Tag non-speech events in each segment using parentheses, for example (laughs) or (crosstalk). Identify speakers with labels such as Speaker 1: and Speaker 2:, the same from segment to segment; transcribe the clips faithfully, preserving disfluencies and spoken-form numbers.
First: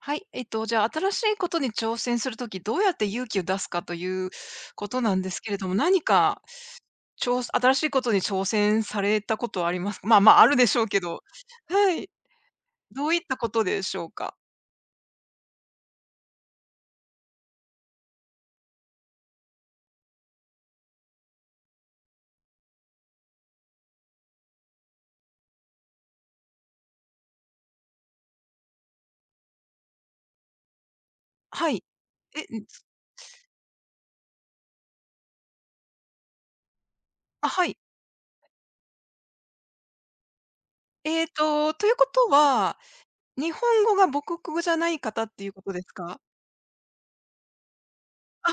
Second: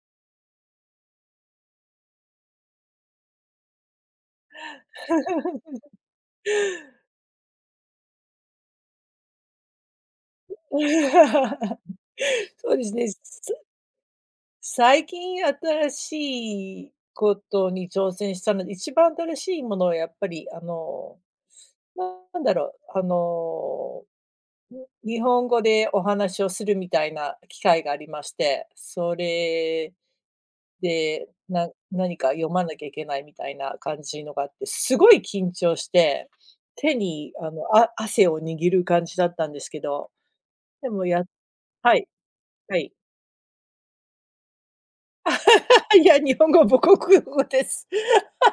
Speaker 1: はい。えっと、じゃあ、新しいことに挑戦するとき、どうやって勇気を出すかということなんですけれども、何か、ちょう新しいことに挑戦されたことはありますか？まあまあ、あるで
Speaker 2: (laughs)
Speaker 1: しょうけど。はい。
Speaker 2: そうです
Speaker 1: ど
Speaker 2: ね。
Speaker 1: ういった
Speaker 2: す
Speaker 1: ことでしょうか？
Speaker 2: 最近新しいことに挑戦したので、一番新しいものはやっぱりあの、なんだろう、あの、に日本語でお話をするみたいな機会がありまして、それで、な
Speaker 1: はい。
Speaker 2: 何か
Speaker 1: え、
Speaker 2: 読ま
Speaker 1: ん、
Speaker 2: なきゃいけないみたいな感じのがあって、すごい緊張して、手に
Speaker 1: あ、
Speaker 2: あの、
Speaker 1: はい。
Speaker 2: あ汗を握る感じだったんですけど、でもや
Speaker 1: えっと、とい
Speaker 2: は
Speaker 1: うこ
Speaker 2: い、
Speaker 1: と
Speaker 2: は
Speaker 1: は、
Speaker 2: い。
Speaker 1: 日本語が母国語じゃない方っていうことです
Speaker 2: いや、
Speaker 1: か？
Speaker 2: 日本語は母国語です。(laughs)
Speaker 1: あ、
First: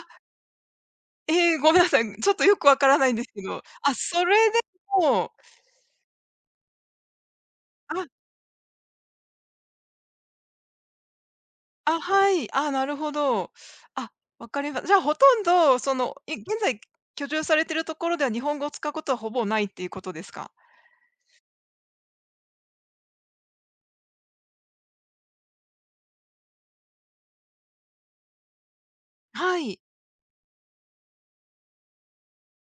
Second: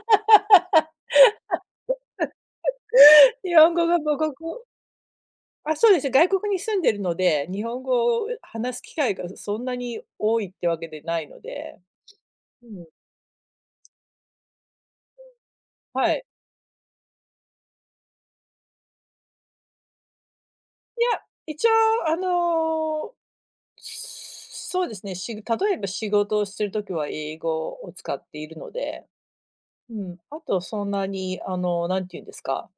Speaker 1: ええ、ごめんなさい。ちょっとよくわからないんですけ
Speaker 2: 日
Speaker 1: ど。
Speaker 2: 本語
Speaker 1: あ、
Speaker 2: が母
Speaker 1: そ
Speaker 2: 国
Speaker 1: れで
Speaker 2: 語
Speaker 1: もう
Speaker 2: あ、そうです。外国に住んでるので、日本
Speaker 1: あ、
Speaker 2: 語を話す機会がそんなに多いってわけでないので。
Speaker 1: あ、はい。
Speaker 2: う
Speaker 1: あ、な
Speaker 2: ん。
Speaker 1: るほど。あ、わかりまじゃあ、ほとんど、そ
Speaker 2: は
Speaker 1: の、
Speaker 2: い。
Speaker 1: い現在居住されてるところでは、日本語を使うことはほぼないっていうことですか？
Speaker 2: いや、一応あの、そうですね、し例えば仕事をしてる時は英語を使っているので、
Speaker 1: はい。
Speaker 2: うん、あとそんなにあの、なんて言うんですか、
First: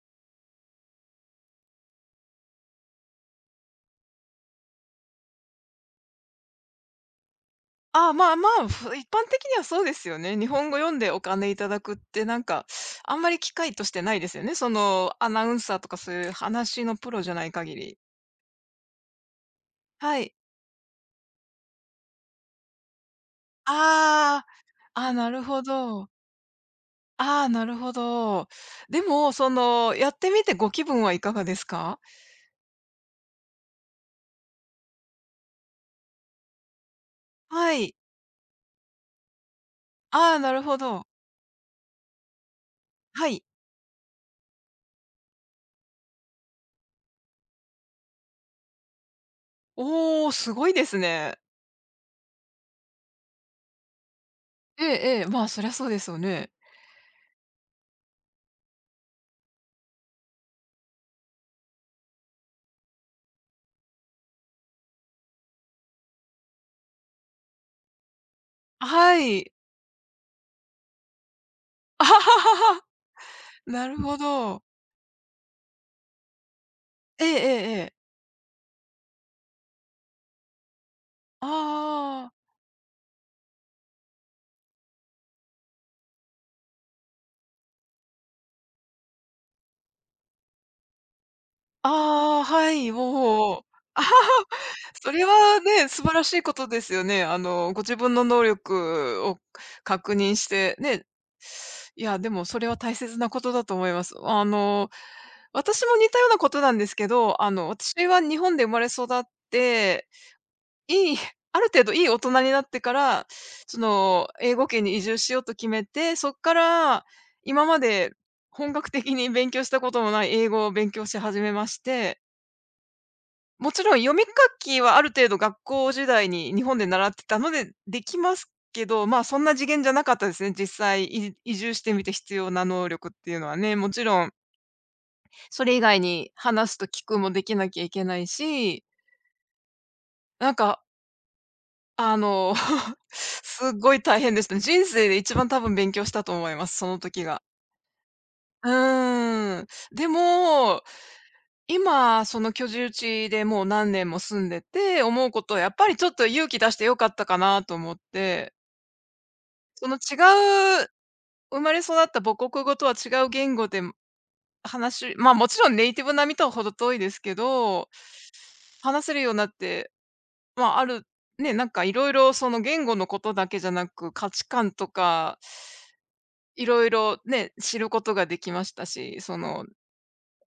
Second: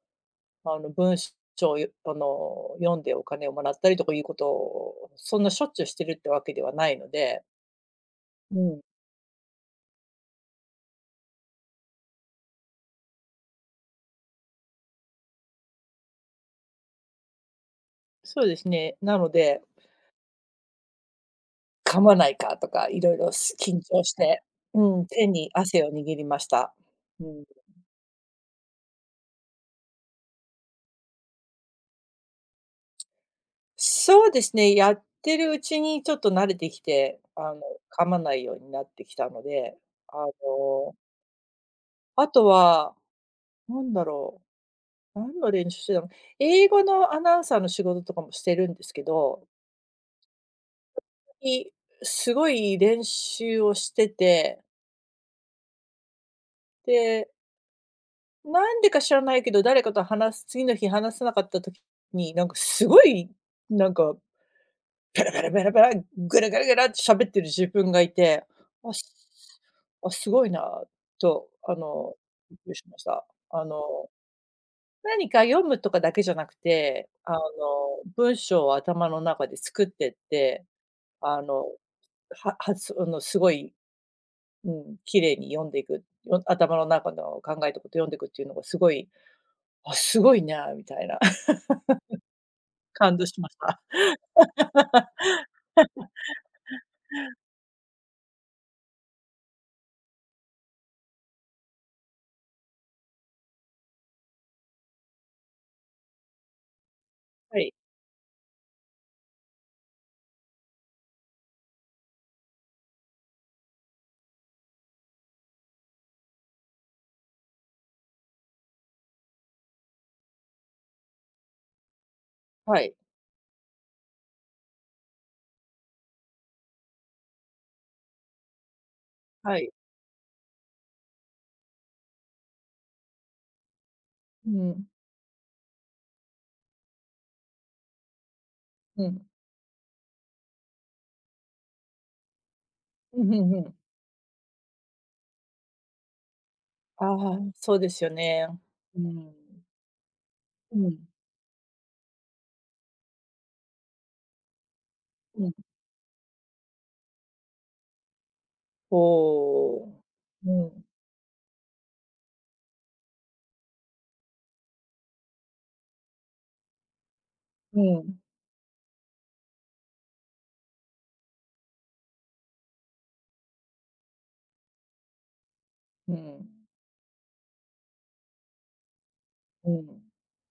Speaker 2: あの、文章をあの、読んでお金をもらったりとかいうことを、そんなしょっちゅうしてるってわけではないので、
Speaker 1: あまあま
Speaker 2: う
Speaker 1: あ、
Speaker 2: ん。
Speaker 1: ふ一般的にはそうですよね。日本語読んでお金いただくって、なんか、あんまり機会としてないですよね。その、アナウンサーとかそういう話のプロじゃない限り。
Speaker 2: そうですね。なので、
Speaker 1: はい。
Speaker 2: 噛まないかとか、いろいろす緊張して、
Speaker 1: あ
Speaker 2: う
Speaker 1: あ、
Speaker 2: ん、
Speaker 1: ああ、
Speaker 2: 手
Speaker 1: なる
Speaker 2: に
Speaker 1: ほ
Speaker 2: 汗を握
Speaker 1: ど。
Speaker 2: りました。うん。
Speaker 1: ああ、なるほど。でも、その、やってみてご気分はいかがですか？
Speaker 2: そうですね、やってるうちにちょっと慣れてきて、あの、
Speaker 1: はい。
Speaker 2: 噛まないようになってきたので、あ
Speaker 1: ああ、なるほ
Speaker 2: の、
Speaker 1: ど。
Speaker 2: あとは、
Speaker 1: はい。
Speaker 2: なんだろう、何の練習してたの、英語のアナウンサーの仕事とかもしてるんですけど、
Speaker 1: おお、すごいですね。
Speaker 2: いすごい練習をしてて、
Speaker 1: ええええ、まあ、そりゃそうですよね。
Speaker 2: でなんでか知らないけど、誰かと話す次の日話せなかった時に、なんかすごい、なんか、ベラベラベラ、ぐらぐらぐらって喋ってる自分がいて、あ、
Speaker 1: はい。
Speaker 2: すあ、すごいなと、あ
Speaker 1: あ
Speaker 2: の、
Speaker 1: は
Speaker 2: びっくり
Speaker 1: は
Speaker 2: し
Speaker 1: は
Speaker 2: ました。あの、
Speaker 1: なるほど。
Speaker 2: 何か読むとかだけじゃなくて、
Speaker 1: ええ
Speaker 2: あ
Speaker 1: え
Speaker 2: の、
Speaker 1: えええ。
Speaker 2: 文章を頭の中で作ってって、あの、
Speaker 1: ああ、
Speaker 2: ははつあの、すごい、うん、綺麗に読んでいく、よ頭の中の考えたこと読んでいくっていうのがすごい、あ、すごいなみたいな。
Speaker 1: ああ、はい、お
Speaker 2: 感動しまし
Speaker 1: お
Speaker 2: た。
Speaker 1: あはは。それはね、素晴らしいことですよね。あの、ご自分の能力を確認して、ね、いや、でもそれは大切なことだと思います。あの、私も似たようなことなんですけど、あ
Speaker 2: は
Speaker 1: の、
Speaker 2: い、
Speaker 1: 私は日本で生まれ育っていいある程度いい大人になってから、その、英語圏に移住しようと決めて、そっから今まで本格的に勉強したこともない英語を勉強し始めまして、
Speaker 2: はい、
Speaker 1: もちろん読み書きはある程度学校時代に日本で習ってたのでできますけど、まあ、そんな
Speaker 2: は
Speaker 1: 次
Speaker 2: い。
Speaker 1: 元じゃなかったですね。実際、い移住してみて必要な能力っていうのはね、もちろん
Speaker 2: うん、
Speaker 1: それ以外に話すと聞くもできなきゃいけないし、
Speaker 2: うん。
Speaker 1: なんかあの、(laughs)
Speaker 2: うん、ふんふ
Speaker 1: す
Speaker 2: ん。
Speaker 1: っごい大変でしたね。人生で一番多分勉強したと思います、その時
Speaker 2: ああ、
Speaker 1: が。
Speaker 2: そうですよね。
Speaker 1: う
Speaker 2: うん。
Speaker 1: ーん。で
Speaker 2: う
Speaker 1: も、
Speaker 2: ん、
Speaker 1: 今、その居住地でもう何年も住んでて、思うこ
Speaker 2: うん。
Speaker 1: とはやっぱりちょっと勇気出してよかったかなと思って、
Speaker 2: お
Speaker 1: その
Speaker 2: う。う
Speaker 1: 違
Speaker 2: ん、
Speaker 1: う、生まれ育った母国語とは違う言語で話まあ、もちろんネイティブ並みとは程遠いですけ
Speaker 2: う
Speaker 1: ど、
Speaker 2: ん、
Speaker 1: 話せるようになって、まあ、あるね、なんかいろいろその言語のことだけじゃなく、価値観とか
Speaker 2: うん、
Speaker 1: いろいろね、知ることができましたし、その、
Speaker 2: うん、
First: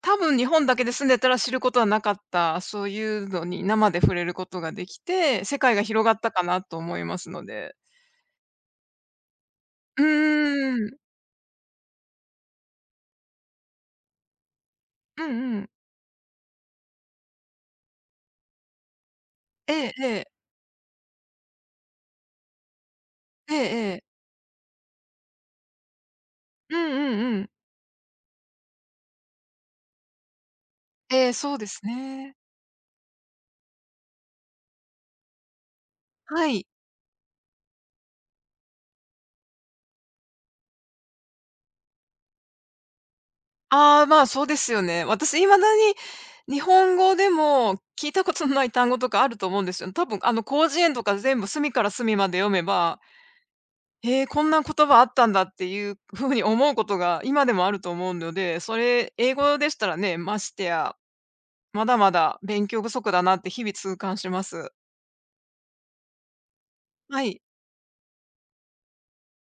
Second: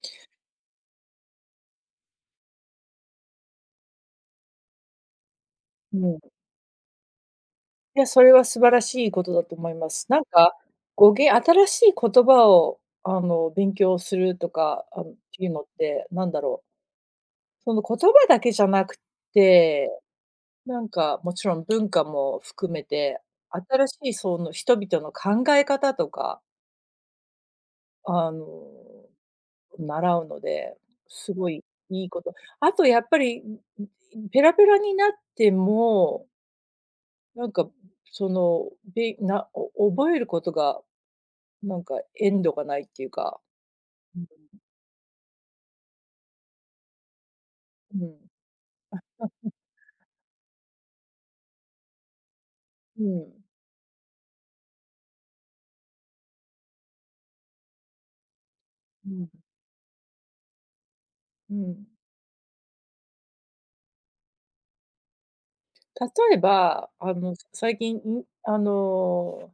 Speaker 1: 多分日本だけで住んでたら知ることはなかった、そういうのに生で触れることができて、世界が
Speaker 2: う
Speaker 1: 広がっ
Speaker 2: ん。
Speaker 1: たかなと思いますので。
Speaker 2: いや、それは素晴らしいことだと思いま
Speaker 1: う
Speaker 2: す。なんか、
Speaker 1: ーん。
Speaker 2: 語源新しい言葉を、あの、勉強するとか、あの、っ
Speaker 1: う
Speaker 2: ていう
Speaker 1: んう
Speaker 2: のっ
Speaker 1: ん。
Speaker 2: て、なんだろう、その言葉だけじゃなく
Speaker 1: ええ
Speaker 2: て
Speaker 1: ええ。
Speaker 2: なんか、もちろん文化も含めて、
Speaker 1: ええ
Speaker 2: 新し
Speaker 1: ええ。
Speaker 2: いその人々の考え方とか、
Speaker 1: うんうんうん。
Speaker 2: あの、習うので、
Speaker 1: え
Speaker 2: す
Speaker 1: え、
Speaker 2: ご
Speaker 1: そう
Speaker 2: い
Speaker 1: です
Speaker 2: いいこと。
Speaker 1: ね。
Speaker 2: あとやっぱり、んんペラペラになっても、
Speaker 1: はい。
Speaker 2: なんかその、べなお覚えることがなんか限度がないっていうか、
Speaker 1: ああ、
Speaker 2: う
Speaker 1: ま
Speaker 2: ん、
Speaker 1: あ、そうですよね。私未だに日本語でも
Speaker 2: う
Speaker 1: 聞い
Speaker 2: ん、
Speaker 1: たことのない単語とかあると思うんですよ。多分あの広辞苑とか全部隅から隅まで読めば
Speaker 2: うん、
Speaker 1: へえ、こんな言葉あったんだっていう風に思うことが今でもあると思うので、そ
Speaker 2: う
Speaker 1: れ
Speaker 2: ん、
Speaker 1: 英語でしたらね、ましてや、
Speaker 2: うん。
Speaker 1: まだまだ勉強不足だなって日々痛感します。
Speaker 2: 例えば、あ
Speaker 1: は
Speaker 2: の、
Speaker 1: い。
Speaker 2: 最近、んあの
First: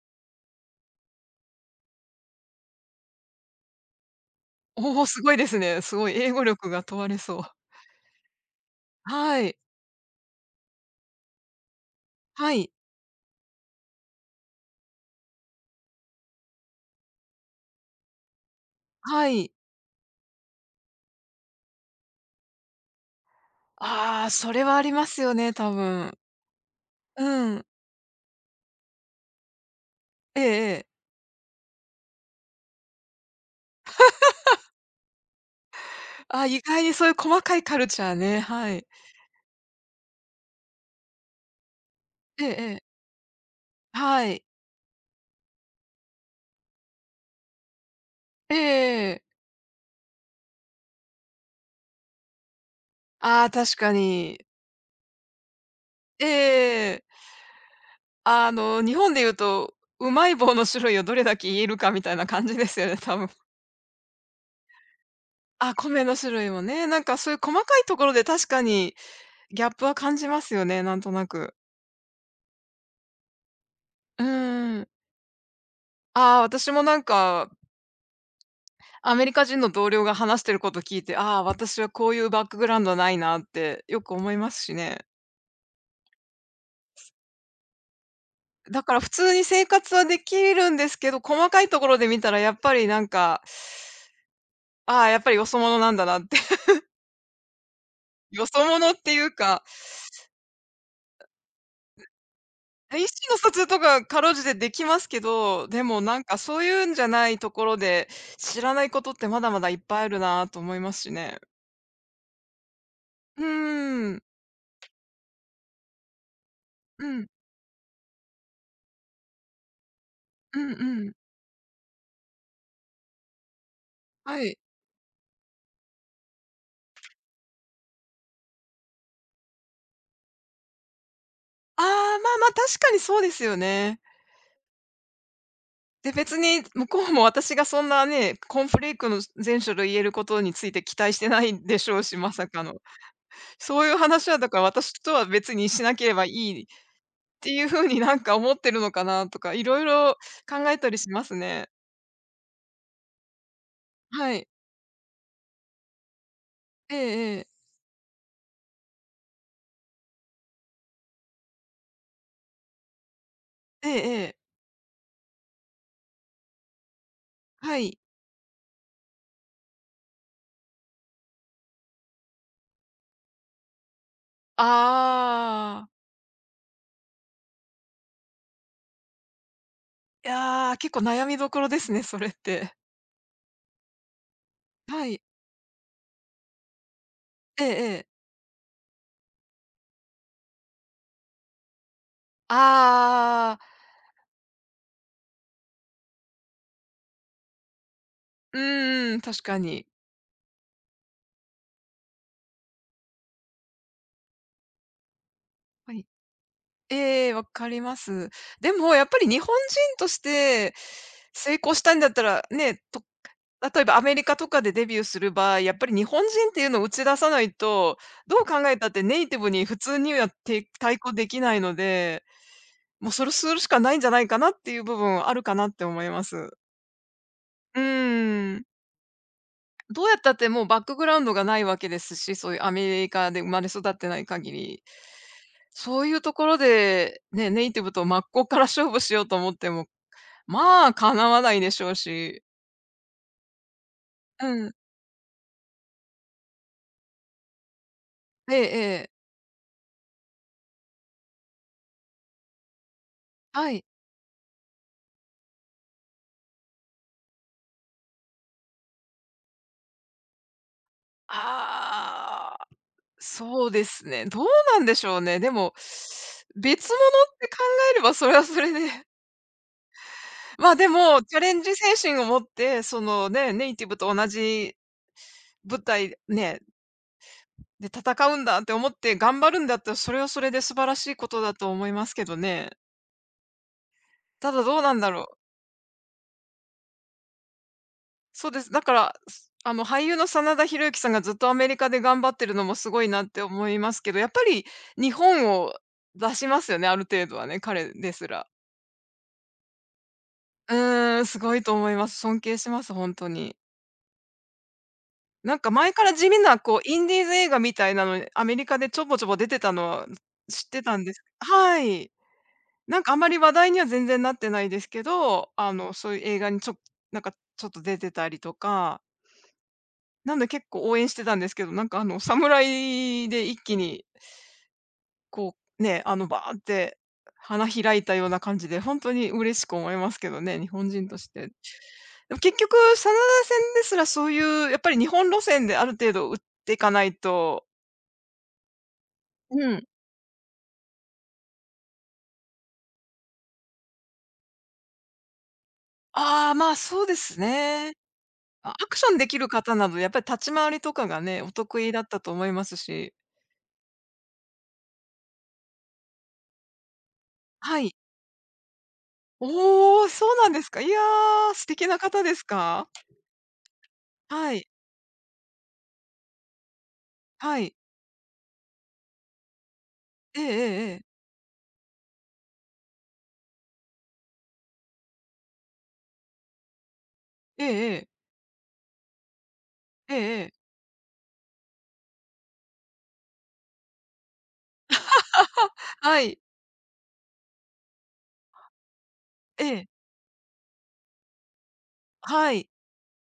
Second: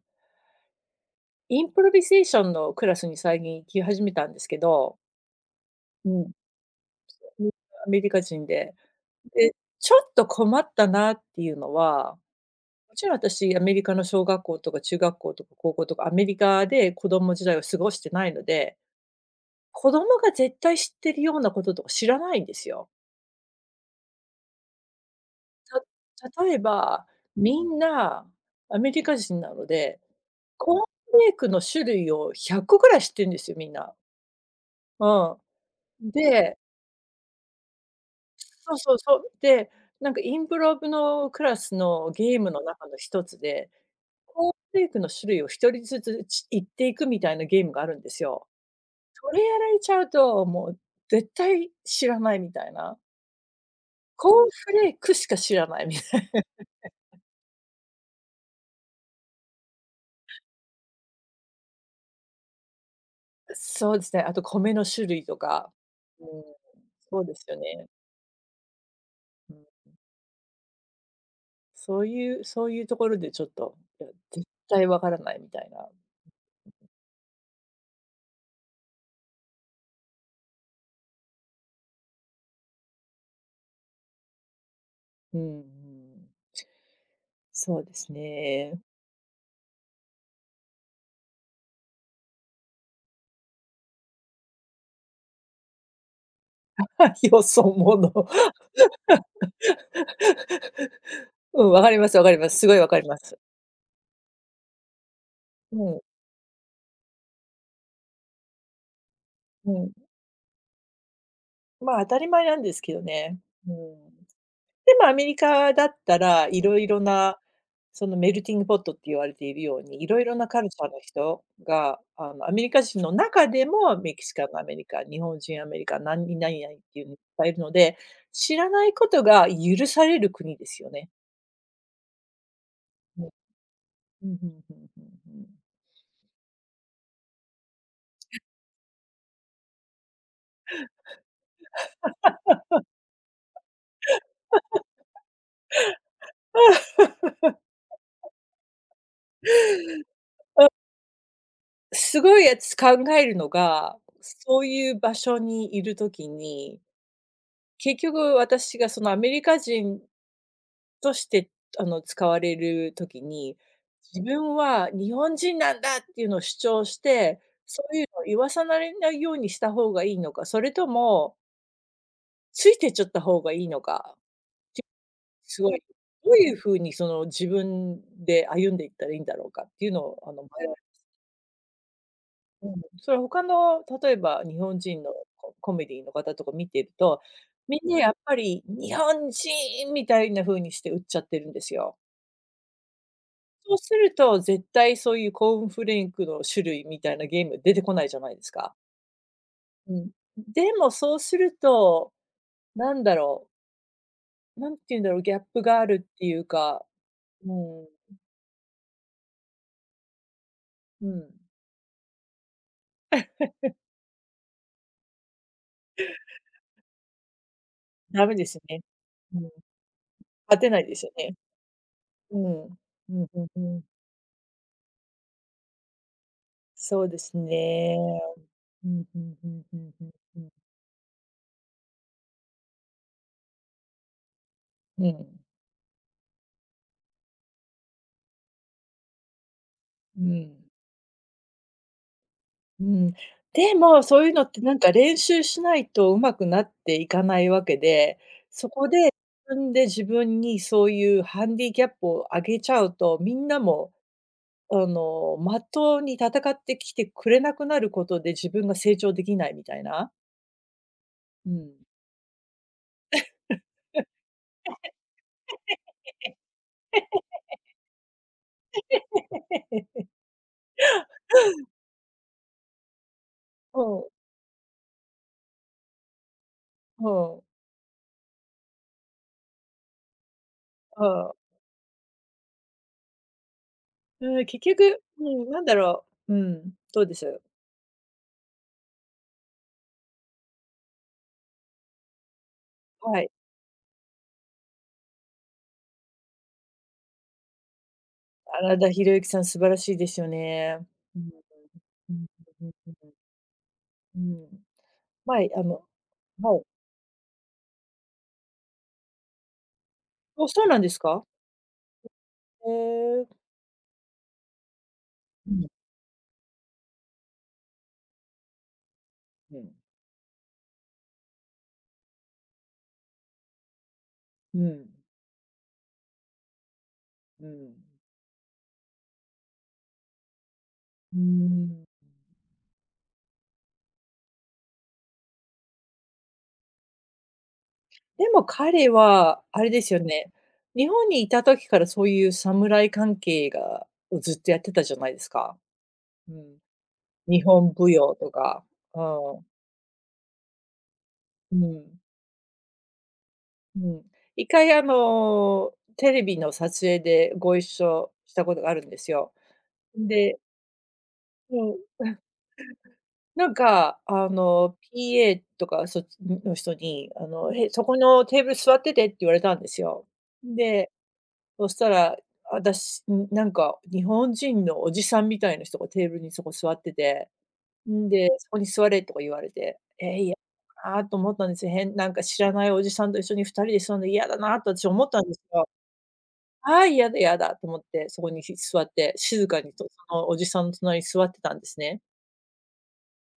Speaker 2: インプロビゼーションのクラスに最近行き始めたんですけど、
Speaker 1: おお、すごいですね。す
Speaker 2: う
Speaker 1: ごい
Speaker 2: ん、
Speaker 1: 英語力が問われそう。
Speaker 2: アメリカ人で。
Speaker 1: は
Speaker 2: で、
Speaker 1: い。
Speaker 2: ちょっと困ったなっていうのは、
Speaker 1: はい。
Speaker 2: もちろん私アメリカの小学校とか中学校とか高校とかアメリカで子供時代を過ごしてないので、
Speaker 1: はい。
Speaker 2: 子供が絶対知ってるようなこととか知らないんですよ。
Speaker 1: ああ、それはありますよね、多分。
Speaker 2: た例えば、
Speaker 1: う
Speaker 2: み
Speaker 1: ん。
Speaker 2: んなアメリカ人なので、
Speaker 1: ええ
Speaker 2: コーン
Speaker 1: ええ。
Speaker 2: フレークの種類をひゃっこぐらい知ってるんですよ、みんな。うん。
Speaker 1: ああ、
Speaker 2: で、
Speaker 1: 意外にそういう細かいカルチャーね、
Speaker 2: そ
Speaker 1: は
Speaker 2: う
Speaker 1: い。
Speaker 2: そうそう。で、なんかインプロブのクラスのゲー
Speaker 1: ええ
Speaker 2: ムの
Speaker 1: ええ。
Speaker 2: 中の一つで、
Speaker 1: はい。
Speaker 2: コーンフレークの種類を一人ずつち言っていくみたいなゲームがあるんですよ。
Speaker 1: ええ
Speaker 2: それやられちゃうと、もう絶対知らないみたいな。
Speaker 1: ああ、確か
Speaker 2: コー
Speaker 1: に。
Speaker 2: ンフレークしか知らないみた
Speaker 1: え
Speaker 2: いな。
Speaker 1: ええ。あの、日本で言うと、うまい棒の種類をどれだけ言えるかみたいな感じですよね、多分。(laughs)
Speaker 2: (laughs) そうですね、あと米の種類とか。
Speaker 1: あ、米の
Speaker 2: うん、
Speaker 1: 種類もね、なんか
Speaker 2: そう
Speaker 1: そう
Speaker 2: で
Speaker 1: いう
Speaker 2: すよ
Speaker 1: 細かい
Speaker 2: ね。
Speaker 1: ところで確かに
Speaker 2: うん。
Speaker 1: ギャップは感じますよね、なんとなく。
Speaker 2: そういうそういうところでちょっと、いや、
Speaker 1: う
Speaker 2: 絶
Speaker 1: ー
Speaker 2: 対
Speaker 1: ん。
Speaker 2: わからないみたいな。
Speaker 1: ああ、私もなんか、アメリカ人の同僚が話してること聞いて、ああ、私はこういうバックグラウンドないなってよく思いますしね。
Speaker 2: うんうん。そうですね。
Speaker 1: だから普通に生活はできるんですけど、細かいところで見たらやっぱりなんか、ああ、やっぱりよそ者なんだなって。(laughs)
Speaker 2: (laughs) 予想もの。
Speaker 1: よそ者っていうか
Speaker 2: うん、分かります分かります。すごい分
Speaker 1: あ、
Speaker 2: か
Speaker 1: 意
Speaker 2: り
Speaker 1: 思
Speaker 2: ます。
Speaker 1: の疎通とかかろうじてできますけど、で
Speaker 2: うん、
Speaker 1: もなんかそういうんじゃないところで、知らないことってまだまだ
Speaker 2: う
Speaker 1: いっ
Speaker 2: ん。
Speaker 1: ぱいあるなと思いますしね。
Speaker 2: まあ、当たり前なんですけどね。
Speaker 1: う
Speaker 2: う
Speaker 1: ー
Speaker 2: ん。
Speaker 1: ん。
Speaker 2: でもアメリカだったら、いろいろ
Speaker 1: うん。
Speaker 2: な、そのメルティングポットって言われているように、いろいろな
Speaker 1: う
Speaker 2: カル
Speaker 1: ん
Speaker 2: チャーの
Speaker 1: うん。
Speaker 2: 人が、あの、アメリカ人の中でもメキシ
Speaker 1: は
Speaker 2: カン
Speaker 1: い。
Speaker 2: のアメリカ日本人アメリカ何何々何々っていうのいっぱいいるので、知らないことが許される国ですよね。
Speaker 1: ああ、まあまあ、確かにそ
Speaker 2: う
Speaker 1: う
Speaker 2: ん。
Speaker 1: ですよね。
Speaker 2: うん、うんうんうん、
Speaker 1: で、別に向こうも私がそんなね、コーンフレークの全種類言えることについて期待してないでしょうし、まさかの。そういう話はだから私とは別にしなければいいっていう風になんか思ってるのかなとか、いろいろ考えたりしますね。
Speaker 2: すごいやつ考えるのが、
Speaker 1: はい。
Speaker 2: そういう場所にいる時に
Speaker 1: ええええ。
Speaker 2: 結局私がそのアメリカ人として、あの、使われる時に、
Speaker 1: えええ
Speaker 2: 自
Speaker 1: え。
Speaker 2: 分は日本人なんだっていうのを主張して、
Speaker 1: は
Speaker 2: そう
Speaker 1: い。
Speaker 2: いうのを言わさなれないようにした方がいいのか、それともついてっちゃった方がいいのか、すごい、
Speaker 1: ああ。
Speaker 2: どういうふうにその自分で歩んでいったらいいんだろうかっていうのを、
Speaker 1: い
Speaker 2: あの、迷
Speaker 1: や、結構悩みどころですね、それっ
Speaker 2: うん、
Speaker 1: て。
Speaker 2: それ他の例えば日本人
Speaker 1: は
Speaker 2: の
Speaker 1: い。
Speaker 2: ココメディの方とか見てると、
Speaker 1: ええ
Speaker 2: みんな
Speaker 1: ええ。
Speaker 2: やっぱり「日本人！」みたいな風にして売っちゃってるんですよ。
Speaker 1: ああ、
Speaker 2: そうすると、絶対そういうコーンフレークの種類みたいなゲーム出てこないじゃないです
Speaker 1: う
Speaker 2: か。
Speaker 1: んん、確かに。
Speaker 2: うん。でもそうすると、なんだろう、なんて言うんだろう、ギャップがあ
Speaker 1: はい。
Speaker 2: るっていうか、
Speaker 1: ええ、わ
Speaker 2: う
Speaker 1: かり
Speaker 2: ん、
Speaker 1: ます。でもやっぱり日本人として
Speaker 2: うん、
Speaker 1: 成功したいんだったら、ね、と例えばアメリカとかでデビューする場合、やっぱり日本人っていうのを打ち出さないと、
Speaker 2: ダメ
Speaker 1: どう
Speaker 2: です
Speaker 1: 考え
Speaker 2: ね。
Speaker 1: たってネイテ
Speaker 2: う
Speaker 1: ィ
Speaker 2: ん、
Speaker 1: ブに普通には
Speaker 2: 勝
Speaker 1: て
Speaker 2: てないで
Speaker 1: 対
Speaker 2: すよ
Speaker 1: 抗で
Speaker 2: ね。
Speaker 1: きないので
Speaker 2: うん。
Speaker 1: もう
Speaker 2: う
Speaker 1: そ
Speaker 2: ん
Speaker 1: れ
Speaker 2: うん
Speaker 1: す
Speaker 2: う
Speaker 1: るしか
Speaker 2: ん。
Speaker 1: ないんじゃないかなっていう部分はあるかなって思います。
Speaker 2: そうです
Speaker 1: う
Speaker 2: ね。
Speaker 1: ーん。
Speaker 2: うん、うんうんうんう
Speaker 1: どう
Speaker 2: ん
Speaker 1: やったっ
Speaker 2: う
Speaker 1: て
Speaker 2: ん。
Speaker 1: もうバックグラウンドがないわけですし、そういうアメリカで生まれ育ってない限り、
Speaker 2: うん、
Speaker 1: そういうところで、ね、ネイティブと真っ向から勝負しようと思っても、
Speaker 2: うん、
Speaker 1: まあ、叶わないでしょうし。
Speaker 2: うん。でも、そういうのっ
Speaker 1: う
Speaker 2: て
Speaker 1: ん。
Speaker 2: なんか練習しないとうまくなっていかないわけで、
Speaker 1: ええ
Speaker 2: そこで
Speaker 1: ええ。
Speaker 2: 自分で自分にそういうハンディキャップを上げちゃうと、みんな
Speaker 1: はい。
Speaker 2: も、あの、まっとうに戦ってきてくれなくなることで自分が成長できないみたいな。うん
Speaker 1: ああ、そうですね。どうなんでしょうね。でも、別物
Speaker 2: (laughs)。
Speaker 1: って考えればそれはそれでま、でも、チャレンジ精神を持って、そのね、ネイティブ
Speaker 2: そ
Speaker 1: と同じ舞台ね、
Speaker 2: う、そう、
Speaker 1: で戦うんだって思って頑張るんだったら、それはそれで素晴ら
Speaker 2: そ
Speaker 1: しいこ
Speaker 2: う。
Speaker 1: とだと思いますけどね。
Speaker 2: うん、
Speaker 1: た
Speaker 2: 結
Speaker 1: だどうなん
Speaker 2: 局、
Speaker 1: だろ
Speaker 2: う
Speaker 1: う。
Speaker 2: ん、なんだろう、うん、どうです？
Speaker 1: そうです。だから、すあの、俳優の真田広之さんがずっとアメリカで頑張ってるのもすごい
Speaker 2: は
Speaker 1: なっ
Speaker 2: い。
Speaker 1: て思いますけど、やっぱり日本を出しますよね、ある程度はね、彼ですら。
Speaker 2: 原田博之さん、素晴らしいですよ
Speaker 1: う
Speaker 2: ね。う
Speaker 1: ーん、
Speaker 2: ん。
Speaker 1: すごいと思います。尊敬
Speaker 2: う
Speaker 1: し
Speaker 2: ん、
Speaker 1: ま
Speaker 2: うん、
Speaker 1: す、本当に。
Speaker 2: うん、うん。前、
Speaker 1: なん
Speaker 2: あ
Speaker 1: か
Speaker 2: の
Speaker 1: 前から地味
Speaker 2: は
Speaker 1: な、
Speaker 2: い。
Speaker 1: こう、インディーズ映画みたいなのに、アメリカでちょぼちょぼ出てたのは
Speaker 2: あ、そ
Speaker 1: 知
Speaker 2: う
Speaker 1: っ
Speaker 2: なん
Speaker 1: て
Speaker 2: です
Speaker 1: たんで
Speaker 2: か？
Speaker 1: すはい。
Speaker 2: へ
Speaker 1: なんかあん
Speaker 2: え。
Speaker 1: まり話題には全然なってないですけど、
Speaker 2: うん、
Speaker 1: あの、そういう映画にちょなんかちょっと出てたりとか、
Speaker 2: うん、
Speaker 1: なんで結構応援してたんですけど、なんかあの、侍で一気に、
Speaker 2: うん、
Speaker 1: こう、ね、あの、バーって
Speaker 2: う
Speaker 1: 花
Speaker 2: ん。
Speaker 1: 開いたような感じで、本当に嬉しく思いますけどね、日本人として。でも結局、真田戦ですらそういうやっぱり日本路線である程度打っていかないと
Speaker 2: でも彼はあれ
Speaker 1: う
Speaker 2: で
Speaker 1: ん。
Speaker 2: すよね、日本にいた時からそういう侍関係がをずっとやってたじゃないですか。う
Speaker 1: ああ、
Speaker 2: ん。
Speaker 1: まあ、そうです
Speaker 2: 日本舞
Speaker 1: ね。
Speaker 2: 踊とか、
Speaker 1: あ、アク
Speaker 2: う
Speaker 1: ションでき
Speaker 2: ん、
Speaker 1: る方などやっぱり立ち回りとかがね、お
Speaker 2: う
Speaker 1: 得意
Speaker 2: ん、
Speaker 1: だったと思いますし。
Speaker 2: うん。一回あの、テレビの撮影でご一
Speaker 1: はい。
Speaker 2: 緒したことがあるんですよ。
Speaker 1: おお、そう
Speaker 2: で、
Speaker 1: なんですか。いやー、
Speaker 2: う
Speaker 1: 素
Speaker 2: ん
Speaker 1: 敵な方ですか？
Speaker 2: なんか、あ
Speaker 1: はい、
Speaker 2: の、ピーエー とかそっちの人に、あの、
Speaker 1: は
Speaker 2: 「へ、
Speaker 1: い。
Speaker 2: そこのテーブル座ってて」って言われたんですよ。
Speaker 1: えええ
Speaker 2: で、
Speaker 1: えええ。
Speaker 2: そしたら、私、ん、なんか日本人のおじさんみたいな人がテーブルにそこ座ってて、
Speaker 1: ええええ。
Speaker 2: んで、「そこに座れ」とか言われて、え
Speaker 1: え
Speaker 2: ー、嫌
Speaker 1: え
Speaker 2: だなと思ったんですよ。変なんか知らないおじさんと一緒に二人で座るの嫌だなと私思ったんですよ。
Speaker 1: はい。
Speaker 2: ああ、嫌だ嫌だと思って、そこにひ座って、静か
Speaker 1: え
Speaker 2: にと
Speaker 1: え。
Speaker 2: そのおじさんの隣に座ってたんですね。
Speaker 1: はい。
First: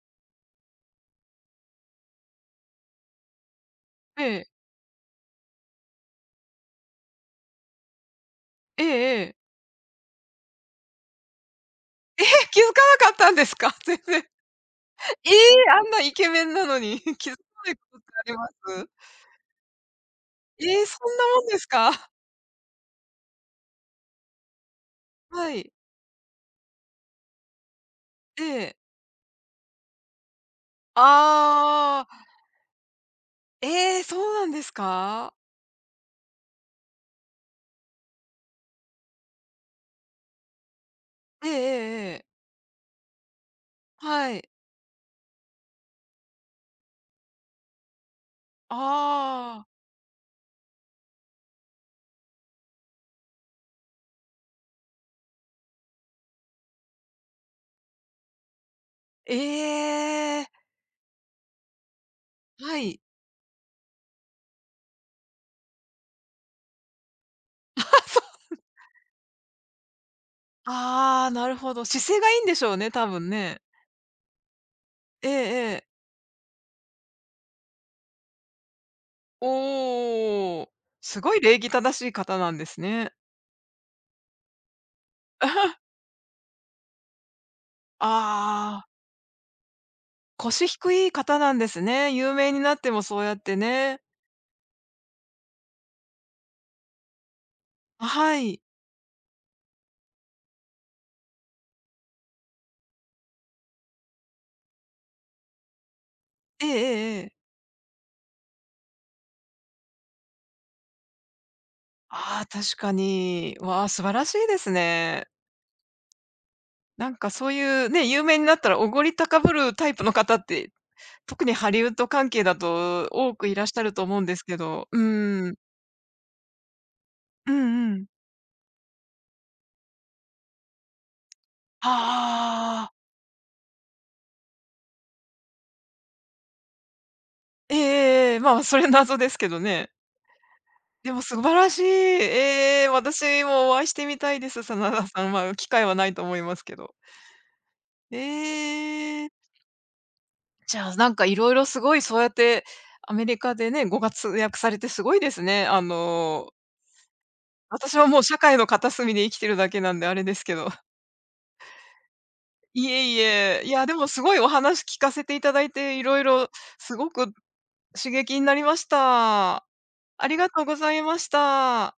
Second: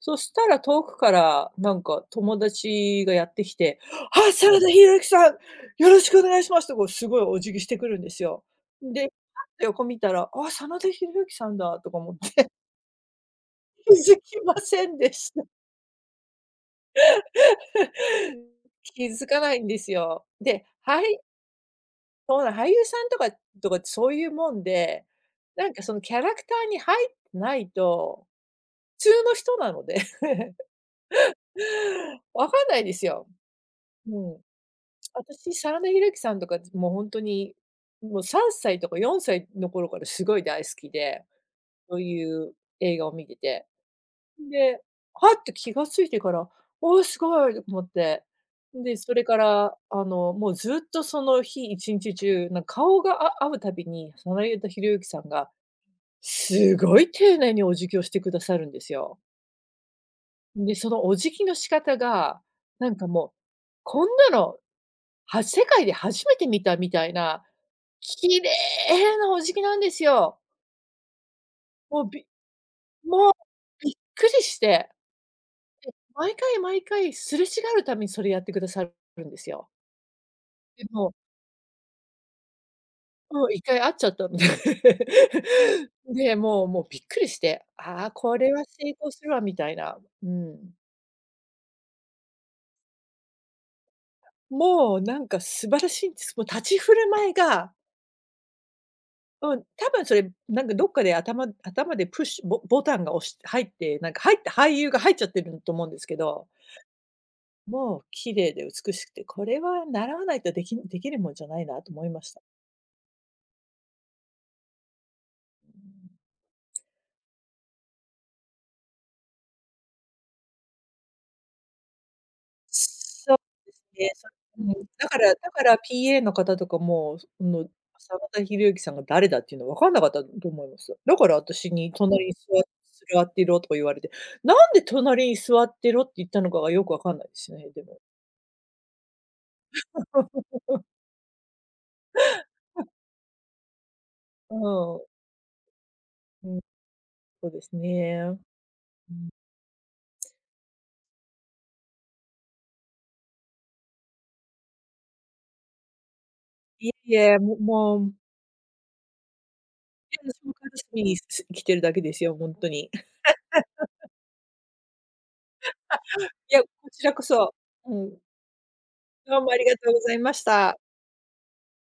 Speaker 2: そしたら遠くからなんか友達がやってきて、
Speaker 1: え
Speaker 2: 「あ、う
Speaker 1: え。
Speaker 2: 真ん。田広之さん、よろしくお願いします」とこうすごいお辞儀してくるんですよ。
Speaker 1: ええ
Speaker 2: で、
Speaker 1: ええ。え、
Speaker 2: パッと横見たら、「あ、真田広之さんだ」とかも
Speaker 1: (laughs) 気づかなかったんですか？(laughs)
Speaker 2: 気
Speaker 1: 全
Speaker 2: づ
Speaker 1: 然。
Speaker 2: きませんで
Speaker 1: え
Speaker 2: し
Speaker 1: え、
Speaker 2: た。
Speaker 1: あんなイケメンなのに (laughs)、気づかないことってあ
Speaker 2: (laughs)
Speaker 1: ります？
Speaker 2: 気づかないんですよ。で、
Speaker 1: ええ、そ
Speaker 2: は
Speaker 1: ん
Speaker 2: い、
Speaker 1: なもんですか？(laughs)
Speaker 2: そうな俳優さんとかとかそういうもんで、
Speaker 1: は
Speaker 2: な
Speaker 1: い。
Speaker 2: んかそのキャラクターに入ってないと、
Speaker 1: ええ。
Speaker 2: 普通の人なので、(laughs)
Speaker 1: ああ。
Speaker 2: わかんないですよ。
Speaker 1: ええ、そ
Speaker 2: う
Speaker 1: う
Speaker 2: ん。
Speaker 1: なんですか？
Speaker 2: 私、真田広之さんとか、もう本当に、もうさんさいとかよんさいの頃からすごい大好きで、
Speaker 1: ええええ
Speaker 2: そう
Speaker 1: え
Speaker 2: い
Speaker 1: え。
Speaker 2: う映画を見てて。
Speaker 1: はい。
Speaker 2: で、はって気がついてから、おお、すごいと思って。で、それか
Speaker 1: ああ、
Speaker 2: ら、あの、もうずっとその日一日中、なんか顔があ合うたびに、真田広之さんが、すごい丁寧にお辞儀をしてくださるんですよ。
Speaker 1: ええ、
Speaker 2: で、そのお辞儀の仕方が、
Speaker 1: は
Speaker 2: なん
Speaker 1: い。
Speaker 2: かもう、こんなの、は世界で初めて見たみたいな綺
Speaker 1: (laughs)
Speaker 2: 麗なお辞儀なんですよ。
Speaker 1: ああ、なるほど。
Speaker 2: も
Speaker 1: 姿
Speaker 2: う、
Speaker 1: 勢
Speaker 2: び
Speaker 1: がいいんでしょうね、多
Speaker 2: も
Speaker 1: 分
Speaker 2: う、
Speaker 1: ね。
Speaker 2: びっくりして、
Speaker 1: ええええ。
Speaker 2: 毎回毎回すれ違うためにそれやってくださるんですよ。
Speaker 1: おお、
Speaker 2: で、もう、
Speaker 1: すごい礼儀正しい方なんですね。
Speaker 2: うん、回会っちゃったので。(laughs)
Speaker 1: (laughs)
Speaker 2: で、もうもうびっくりして、ああ、これは
Speaker 1: ああ、
Speaker 2: 成功するわみたいな。う
Speaker 1: 腰
Speaker 2: ん。
Speaker 1: 低い方なんですね。有名になってもそうやってね。
Speaker 2: もうなんか素晴らしいんです。もう立ち振る舞いが、
Speaker 1: あ、はい。
Speaker 2: うん、多分それ、なんかどっかで頭頭でプッシュボボタンが押し入って、なんか入った俳優が入っちゃってると思うんですけど。
Speaker 1: ええええええ。
Speaker 2: もう綺麗で美しくて、これは習わないとできできるもんじゃないなと思いました。
Speaker 1: ああ、確かに。わあ、素晴らしいですね。なんかそういうね、有名になったらおごり高ぶるタイプの方って、特にハリウッド関係だと
Speaker 2: そ
Speaker 1: 多
Speaker 2: う
Speaker 1: くいらっ
Speaker 2: で
Speaker 1: し
Speaker 2: す
Speaker 1: ゃると
Speaker 2: ね。
Speaker 1: 思うん
Speaker 2: そ
Speaker 1: ですけ
Speaker 2: うん、
Speaker 1: ど、う
Speaker 2: だから
Speaker 1: ー
Speaker 2: だ
Speaker 1: ん。
Speaker 2: から ピーエー の方とかも、そ
Speaker 1: う
Speaker 2: の、
Speaker 1: んうん。
Speaker 2: 沢田博幸さんが誰だっていうの分かんなかったと思います。だから私に隣に
Speaker 1: ああ。
Speaker 2: 座座ってろとか言われて、なんで隣に座ってろって言ったのかがよくわかんないですね、
Speaker 1: えええ
Speaker 2: でも。
Speaker 1: えええ、まあ、それ謎ですけどね。
Speaker 2: (laughs)
Speaker 1: でも素晴らしい。ええ、私もお会いしてみたいで
Speaker 2: う
Speaker 1: す、真
Speaker 2: ん、
Speaker 1: 田さんは。機会はないと思い
Speaker 2: う
Speaker 1: ま
Speaker 2: ん、
Speaker 1: すけど。
Speaker 2: そうですね。う
Speaker 1: え
Speaker 2: ん。
Speaker 1: え。じゃあ、なんか色々すごいそうやってアメリカでね、ご活躍されてすごいですね。あの、
Speaker 2: いえいえ、も
Speaker 1: 私
Speaker 2: も
Speaker 1: は
Speaker 2: う、
Speaker 1: もう社会の片隅で生きてるだけなんであ
Speaker 2: い
Speaker 1: れ
Speaker 2: や、
Speaker 1: で
Speaker 2: 私
Speaker 1: す
Speaker 2: も
Speaker 1: けど。
Speaker 2: 悲しみにす来てるだけですよ、ほんと
Speaker 1: い
Speaker 2: に。
Speaker 1: えいえ、いや、でもすごいお話聞かせていただいて、いろい
Speaker 2: い
Speaker 1: ろ
Speaker 2: や、こ
Speaker 1: す
Speaker 2: ち
Speaker 1: ご
Speaker 2: らこ
Speaker 1: く
Speaker 2: そ。う
Speaker 1: 刺
Speaker 2: ん。
Speaker 1: 激になりまし
Speaker 2: どうもあ
Speaker 1: た。
Speaker 2: り
Speaker 1: あ
Speaker 2: がとうございま
Speaker 1: り
Speaker 2: し
Speaker 1: がとうご
Speaker 2: た。
Speaker 1: ざいました。